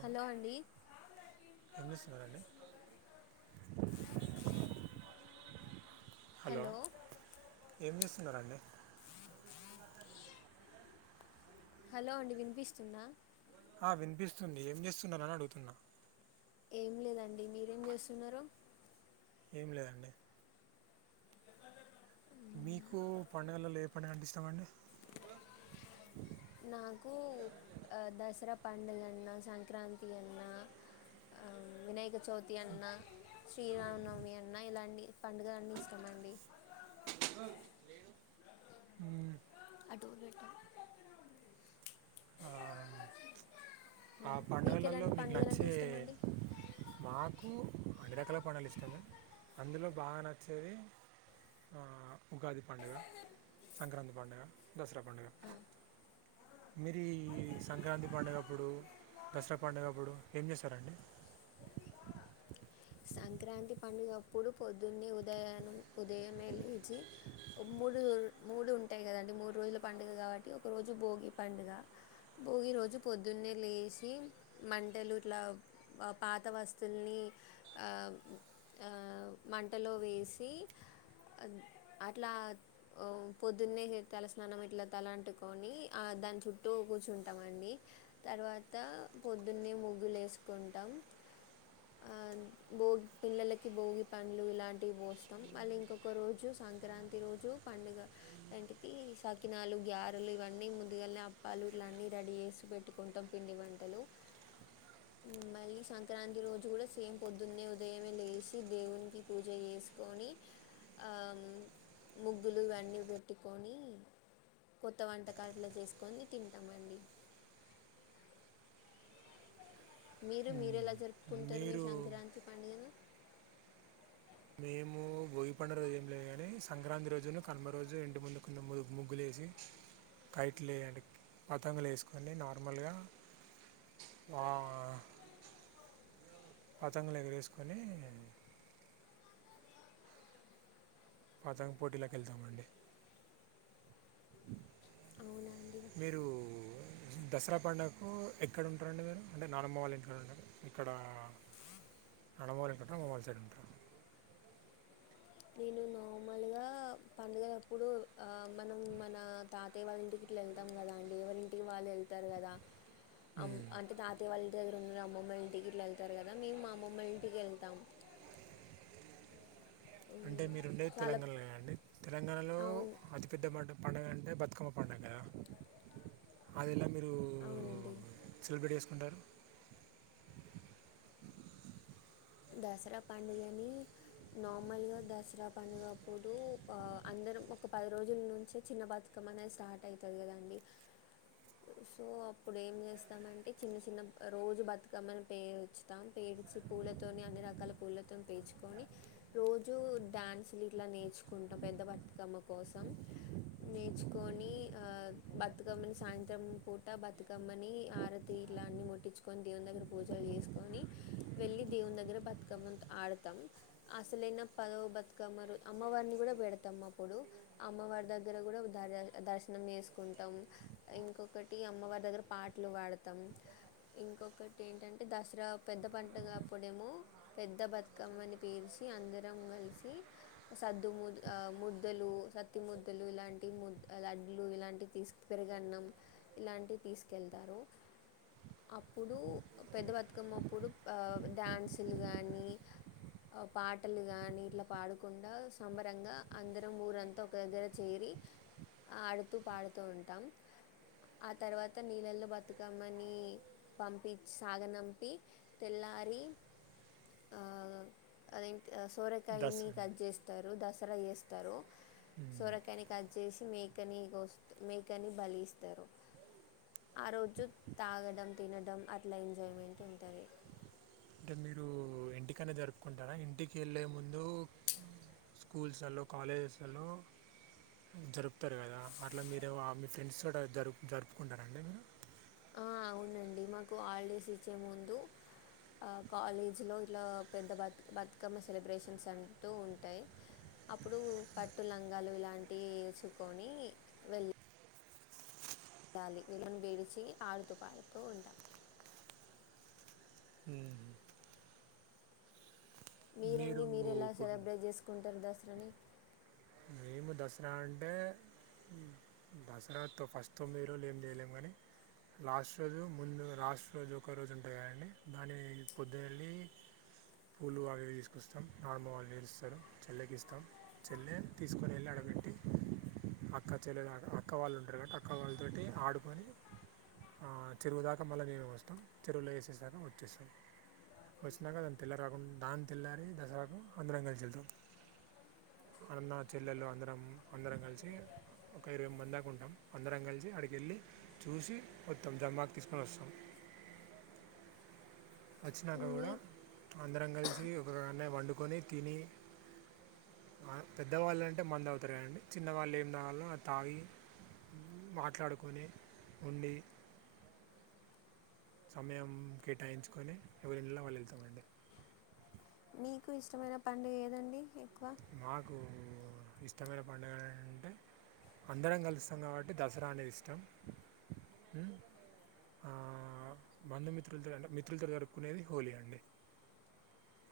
Hello అండి వినిపిస్తున్నాదండి hello ఏం చేస్తున్నారండి హలో అండి వినిపిస్తుందా ఆ వినిపిస్తుంది ఏం చేస్తున్నరని అడుగుతున్నా ఏం లేదండి మీరేం చేస్తున్నారు ఏం లేదండి మీకు పండుగలలో ఏ పండుగ అంటే ఇష్టమండి నాకు దసరా పండుగ అన్నా సంక్రాంతి అన్నా ఆ వినాయకచవితి అన్న శ్రీరామనవమి అన్న ఇలాంటి పండుగలన్ని ఇష్టమండి హు ఆ, [inaudible] ఆ ఉమ్, పండుగలలో ఎలాంటి మీకు పండుగలంటే నచ్చే ఇష్టమండి మాకు అన్ని రకాల పండుగలు ఇష్టం కానీ అందులో బాగ నచ్చేది ఆ ఉగాది పండగ సంక్రాతి పండగ దసరా పండగ మీరి సంక్రాంతి పండుగప్పుడు దసరా పండుగప్పుడు ఏం చేస్తరండి సంక్రాంతి పండుగప్పుడు పొద్దున్నే ఉదయన్నే ఉదయమే లేచి ఓ మూడు మూడు ఉంటాయి కదండి మూడు రోజుల పండుగ కాబట్టి ఒక రోజు భోగి పండగ భోగి రోజు పొద్దున్నే లేసి మంటలు ఇట్ల పాత వస్తువుల్ని ఆ ఆ మంటలో వేసి అట్లా పొద్దున్నే తల స్నానం ఇట్ల తలా అంటుకొని ఆ దాని చుట్టూ కూర్చుంటాం అండి తర్వాత పొద్దున్నే ముగ్గులు వేసుకుంటాం ఆ భోగ్ పిల్లలకి భోగి పండ్లు ఇలాంటివి పోస్తాం మళ్ళీ ఇంకొక రోజు సంక్రాంతి రోజు పండుగ ఎంటితి సాకినాలు గ్యారెలు ఇవన్నీ ముందుగాల్నే అప్పాలు ఇట్ల అన్ని రెడీ చేసి పెట్టుకుంటాం పిండి వంటలు మళ్ళీ సంక్రాంతి రోజు కూడ సేమ్ పొద్దున్నే ఉదయమే లేసి దేవునికి పూజ చేసుకొని ఆ ముగ్గులు ఇవన్నీ పెట్టుకొని కొత్త వంటకాలు ఇట్ల చేసుకొని తింటామండి మీరు మీరు మ్మ్. ఎలా జరుపుకుంటారు మీ మీరు సంక్రాంతి పండుగను మేము బోగి పండు రోజు ఏం లేదుగాని సంక్రాంతి రోజు కనుమ రోజు ఇంటి ముందుకు ముగ్గులే కైట్ లు వేయాలి పతంగులు వేసుకని నార్మల్గా ఆ పతంగులు ఎగరేసుకొని పాతంగ్ పోటీలోకి వెళ్తమండి అవునా అండి మీరు దసరా పండుగకు ఎక్కడ ఉంటారండి మీరు అంటే నానమ్మ వాళ్ళు ఇంట్ ఉంటారు అక్కడ [unintelligible] నేను నార్మల్గ పండుగ లప్పుడు మనం మన తాతయ వాళ్ళ ఇంటికి ఇట్లా వెళ్తాం కదా అండి ఎవరింటికి వాళ్ళు వెళ్తా కదా మ్మ్. అంటే తాతవాళ్ళ దగ్గర ఉన్న అమ్మమ్మ ఇంటికి ఇట్లా వెళ్తారు కదా మేము మా అమ్మమ్మ ఇంటికి వెళ్తాం అంటే ఉమ్, మీరు ఉండేది చాలా తెలంగాణలో కదాఅండి తెలంగాణలో అవును అతిపెద్ద [unintelligible] పండుగ అంటే బతుకమ్మ పండుగ అది [unintelligible] మీరు అవునండి సెలబ్రేట్ చేసుకుంటారు దసరా పండుగని నార్మల్గా దసరా పండుగప్పుడు ఆ అందరు ఒక పది రోజుల నుంచి చిన్న బతుకమ్మ అనేది స్టార్ట్ అయితాయి కదండి సో అప్పుడు ఏం చేస్తామంటే చిన్న చిన్న రోజు బతుకమ్మని పేరుస్తాం పేరు మిక్సి పూనమ్ తోని అన్ని రకాల పూలతో పెర్చుకొని రోజు డాన్సు లు ఇట్లా నేర్చుకుంటాం పెద్ద వా తమ కోసం నేర్చుకొని ఆ బతుకమ్మని సాయంత్రం పూట బతుకమ్మని ఆరతి ఇట్లా అన్ని ముట్టించుకొని దేవుని దగ్గర పూజలు చేసుకొని వెళ్ళి దేవుని దగ్గర బతుకమ్మ ని ఆడతాం అసలైన పదవ బతుకమ్మలు అమ్మవారిని కూడా పెడతాం అప్పుడు అమ్మవారి దగ్గర కూడా ద దర్శనం చేసుకుంటాం ఇంకొకటి అమ్మవారి దగ్గర పాటలు పాడతాం ఇంకొకటి ఏంటంటే దసరా పెద్ద పండగా అప్పుడేమో పెద్ద బతుకమ్మని పేర్చి అందరం కలిసి సద్దుము ఆ ముద్దలు సత్తి ముద్దలు ఇలాంటివి ము లడ్లు ఇలాంటి తీసుకు పెరుగు అన్నం ఇలాంటివి తీసుకెళ్తారు అప్పుడు పెద్ద బతుకమ్మ అప్పుడు ఆ డ్యాన్సులు కానీ పాటలు గాని ఇట్లా పాడకుండా సంబరంగా అందరం ఊరంతా ఒక దగ్గర చేరి ఆడుతూ పాడుతూ ఉంటాం ఆ తర్వాత నీళ్ళల్లో బతుకమ్మని పంపి సాగనంపి తెల్లర్ రి ఆ అది దస్ సోరకాయని కట్ చేస్తారు ద చేస్తారు అంటే సోరకాయని కట్ చేసి మేకని కొస్త మేకని బలి ఇస్తారు ఆ రోజు తాగడం తినడం అట్లా ఎంజాయ్మెంట్ ఉంటాది ఇంటికానే జరుపుకుంటారా ఇంటికి ఎళ్ళే ముందు స్కూల్స్ లలో కాలేజేస్ లలో జరుపుతారు కదా అట్లా మీరు మీ ఫ్రెండ్స్ తొటి జరుపు జరుపుకుంటారండి మీరు ఆ అవునండి మాకు హాలిడేస్ ఇచ్చే ముందు ఆ కాలేజ్ లో ఇట్లా పెద్ద బ బతుకమ్మ సెలబ్రేషన్స్ అంటూ ఉంటాయి అప్పుడు పట్టు లంగాలు ఇలాంటివి వేసుకొని వెళ్ళ్ లి వీళ్ళాను విడిచి ఆడుతూ పాడుతూ ఉంటాం మ్మ్. మీరండి మీరు ఎలా సెలబ్రేట్ చేసుకుంటారు దసరాని మీము దసరా అంటే దసరా తో ఫస్ట్ తోమ్మిది రోజులు ఏం చేయలేము కానీ లాస్ట్ రోజు ముందు లాస్ట్ రోజు ఒక రోజు ఉంటాది కదండి దాని పొద్దున ఎళ్ళి పూలు వాటిని తీసుకొస్తాం నానమ్మ వాళ్ళు లేస్తారు చెల్లెకి ఇస్తాం చెల్లె తీసుకొని వెళ్ళి అడగట్టి అక్క చెల్లెలగా అక్క వాళ్ళు ఉంటారు కాబట్టి అక్క వాళ్ళతోటి ఆడుకొని ఆ చెరువుదాకా మళ్ళా నీళ్ళు పోస్తాం చెరువులో వేసేసాకా వచ్చేస్తాం వచ్చినాక దాని తెల్లారికుండా దాని తెల్లారే దసరాకు అందరం కలిసి వెళ్తాం అన్న చెల్లెలు అందరు అందరం కలిసి ఒక ఇరవై మంది దాకా ఉంటాం అందరం కలిసి అడికి వెళ్ళి చూసి వత్తాం జమ్ ఆకు తీసుకొని వస్తాం వచ్చినాక మీ కూడా అందరం కలిసి ఒక దాన్నె వండుకొని తిని ఆ పెద్దవాళ్ళంటే మందు తాగుతారు అండి చిన్నవాళ్ళు ఏం తాగాలో అది తాగి మాట్లాడుకొని ఉండి సమయం కేటాయించుకొని ఎవరిండ్లలోలో వాళ్ళు వెళ్తామండి మీకు ఇష్టమైన పండుగ ఏది అండి నాకు ఇష్టమైన పండుగ అంటే అందరం కలుస్తాం కాబట్టి దసరా అనేది ఇష్టం ఆ బంధుమిత్రులతో మిత్రులతో జరుపుకునేది హోలీ అండి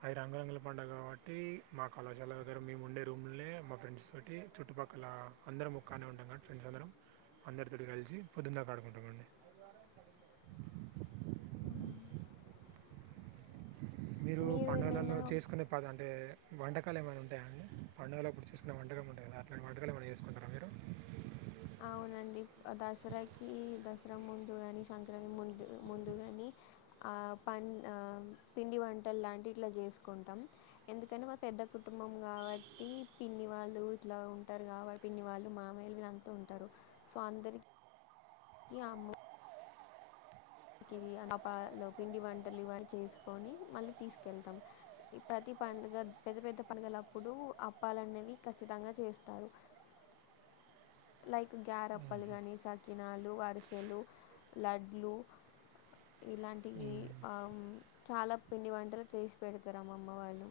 అది రంగరంగుల పండుగ కాబట్టి మా కళాశాల దగ్గర మేము ఉండే రూమ్ లోనే మా ఫ్రెండ్స్ తోటి చుట్టుపక్కల అందరం ముక్కానే ఉంటాం కాబట్టి ఫ్రెండ్స్ అందరం అందరితో కలిసి పొద్దుందాకా ఆడుకుంటామండి ఉ మీరు పండుగలలో చేసుకునే పద అంటే వంటకాలు ఏమన్నా ఉంటాయా అండి పండుగలు అప్పుడు చూసుకునే వంటకాలు ఉంటాయి కదా అట్లాంటి వంటకాలు ఏమన్నా చేసుకుంటారా మీరు అవునండి దసరాకి దసరా ముందుగాని సంక్రాంతి ముందు ముందుగాని ఆ పన్ పిండి వంటలు లాంటి ఇట్లా చేసుకుంటాం ఎందుకంటే మా పెద్ద పెద్ద కుటుంబం కాబట్టి పిన్ని వాళ్ళు ఇట్లా ఉంటారు కాబట్టి పిన్ని వాళ్ళు మామయ్యలు వీళ్ళంతా ఉం టారు సో అందరికి కి ఆము కిది అపలో పిండి వంటలు ఇవన్నీ చేసుకొని మళ్ళీ తీసుకెళ్తాం ప్రతి పండుగ పెద్ద పెద్ద పండుగల అప్పుడు అప్పాలనేవి ఖచ్చితంగా చేస్తారు లైక్ గ్యారప్పలు కగానీ సకినాలు, అరిసెలు, లడ్లు ఇలాంటివి మ్మ్. ఆ చాలా పిండి వంటలు చేసి పెడతారు అమ్మమ్మ వాళ్ళు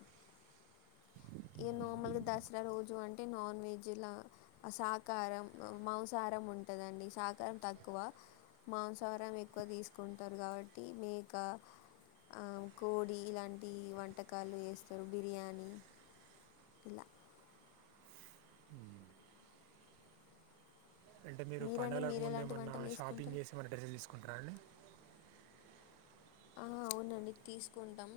ఇ నార్మల్గా దసరా రోజు అంటే నాన్ వెజ్ ఇలా సాకారం మౌంస కారం ఉంటదండి సాకారం తక్కువ మాంసాహారం ఎక్కువ తీసుకుంటారు కాబట్టి మేక ఆ కోడి ఇలాంటి వంటకాలు చేస్తారు బిర్యానీ ఇలా అంటే మీరు మీరండి పండగలకు మీరు ముందు ఎలాంటి ఏమన్నా వంటలు షాపింగ్ చేసుకుంటారు చేసి ఏమన్ననా డ్రెస్సులు తీసుకుంటురా అండి ఆ అవునండి తీసుకుంటాం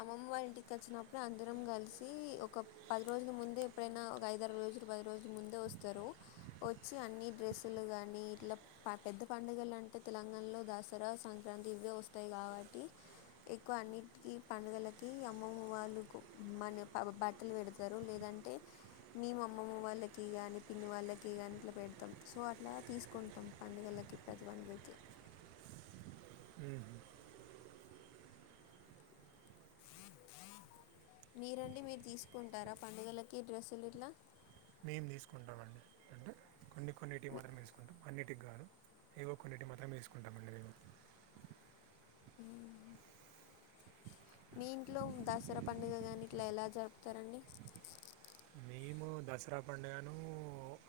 అమ్మమ్మ వాళ్ళ ఇంటికి వచ్చినప్పుడు అందరం కలిసి ఒక పది రోజుల ముందే ఎప్పుడైనా ఒక ఐదు ఆరు రోజు పది రోజుల ముందే వస్తారు వచ్చి అన్నీ డ్రెస్ లు కానీ ఇట్లా ప పెద్ద పండగల ఎట్లా అంటే తెలంగాణలో దసరా సంక్రాంతి ఇవే వస్తాయి కాబట్టి ఎక్కువ అన్నిటికీ పండుగలకి అమ్మమ్మ వాళ్ళ మన బట్టలు పెడతారు లేద అంటే మేము అమ్మమ్మ వాళ్ళకి గానీ పిన్ని వాళ్ళకి గాని ఇట్లా పెడతాం సో అట్లా తీసుకుంట పండుగలకి ప్రతి పండుగాకి మ్మ్. మీరండి మీరు తీసుకుంటారా పండుగలకి డ్రెస్సులు ఇట్లా మేము తీసుకుంటామ అండి అంటే కొన్ని కొన్నిటివి మీ- మాత్రమే తీసుకుంటాం అన్నిటికి కాదు ఏవో కొన్నిటి మాత్రమే వేసుకుంటామండి మేము ఉ మీ ఇంట్లో దసరా పండుగ కాని ఇట్లా ఎలా జరుపుతారండి మేము దసరా పండుగను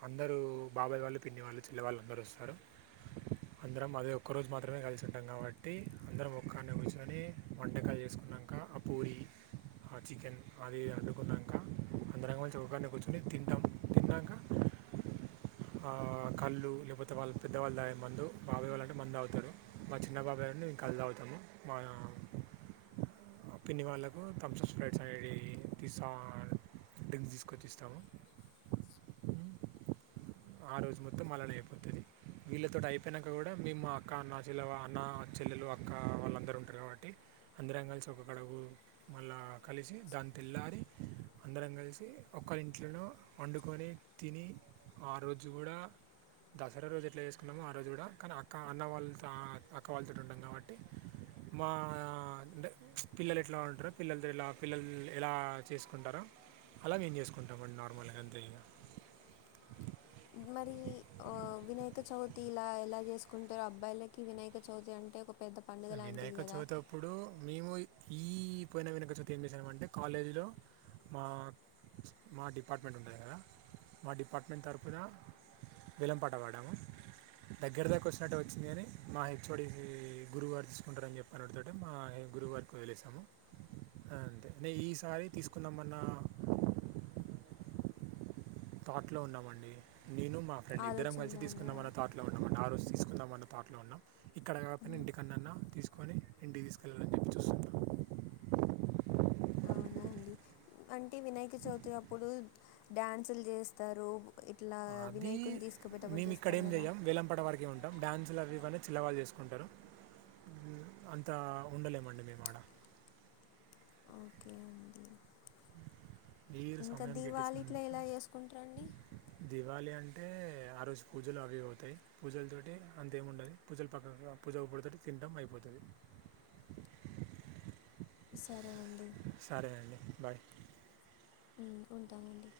అందరు బాబాయ్ వాళ్ళు పిన్నివాళ్ళు చేల్లెవాళ్ళు అందరు వస్తారు అందరం అదే ఒక్క రోజు మాత్రమే కలిసి ఉంటాం కాబట్టి అందరం ఒక్కన్నే కూర్చుని వంటకాలు చేసుకున్నాంక ఆ పూరి ఆ చికెన్ అది అండుకున్నాక అందరం కలిసి ఒకన్నే కూర్చొని తింటాం తిన్నాక ఆ కళ్ళు లేపోతే వాళ్ళు పెద్దవాళ్ళు తాగే మందు బాబాయ్ వాళ్లంటే మందు తాగుతారు మా చిన్నబాబయ్ ఉన్ను కళ్ తాగుతం మా పిన్ని వాళ్ళకు థమ్ప్స్ స్ప్రైట్స్ అనేటివి తీస్త డ్రింక్స్ తీసుకొచ్చిస్ త్తము ఆ రోజు మొత్తం మళ్ళనే అయిపోతది వీళ్ళతోటైపోయినంక కూడా మేమ్ మా అక్క అన్న చిళ్ళే అన్న చెల్లెలు అక్క వాళ్ళందరూ ఉంటారు కాబట్టి అందరం కలిసి ఒక్కకాడ కు మళ్ళా కలిసి దాన్ తేళ్ల్ళారి అందరం కలిసి ఒకరి ఇంట్లోనే వండుకొని తిని ఆ రోజు కూడా దసరా రోజు ఎట్లా చేసుకున్నామో ఆ రోజు కూడా కానీ అక్క అన్న వాళ్ళతో అక్క వాళ్ళతోటి ఉంటాం కాబట్టి మా అంటే పిల్లలు ఎట్లా ఉంటారు పిల్లలతోటి లా పిల్లలు ఎలా చేసుకుంటారో అలా మేం చేసుకుంటాంమండి నార్మల్గా అంతే ఇగ మరి ఆ వినాయక చవితి ఇలా ఎలా చేసుకుంటారు అబ్బాయిలకి వినాయక చవితి అం టే ఒక పెద్ద పండుగ లాంటిది వినాయక కదా చవితప్పుడు మేము ఈ పోయిన వినయక చవితి ఏం చేశామంటే కాలేజీ లో మా మా డిపార్ట్మెంట్ ఉంటాది కదా మా డిపార్ట్మెంట్ తరుపున వేలంపాటపాడాము దగ్గరి దాక వచ్చినట్టే వచ్చింది కాని మా హెచ్ ఓడి గురుగారు తీస్ కుంటారని చెప్పనుడు తోేటే మా గురువుగారికి వదిలేసాము అది అంతే ఈసారి తీసుకుందాంమ న్న తాట్ లో ఉన్నామండి నేను మా ఫ్రెండ్ ఇద్దరం కలిసి ఆలోచనలో ఉన్నారా తీసుకుందామనే తాట్లో ఉన్నామండి ఆ రోజు తీసుకుందాం అన్న తాట్లో ఉన్నాం ఇక్కడ కాపోనా ఉహు, ఇంటికన్నన్నా తీస్ కొని ఇంటికి తీసుకెళ్ళాలని చెప్పి చూస్తున్నాం అవునా అండి అంటే వినాయక చవితి అప్పుడు డ్యాన్సులు చేస్తారు ఇట్లా అది వినాయకుని తీసుకుపోయేటప్పుడు మేము ఇక్కడ చేస్తారు ఏం కదా చెయ్యం వేలంపట వరకే ఉం డ్యాన్సులు అవి ఇవ్వన్నీ చెల్లెవాళ్ళు చేసుకుంటారు అంతా ఉండలేమండి మేము ఆడ ఓకే అండి మీరు ఇంకా సమయం దీవళి ఇట్ల గిట్టించినందుకు ఎలా చేసుకుంటారండి దివాళీ అంటే ఆ రోజు పూజలు అవిఇవి అవుతాయి పూజలతోటి అంతేంముండదు పూజలు పక్క పూజ అవ్వుడుతోటే తింటాం అయిపోతది సరే అండి సరే అండి బాయ్ మ్ ఉంటానండి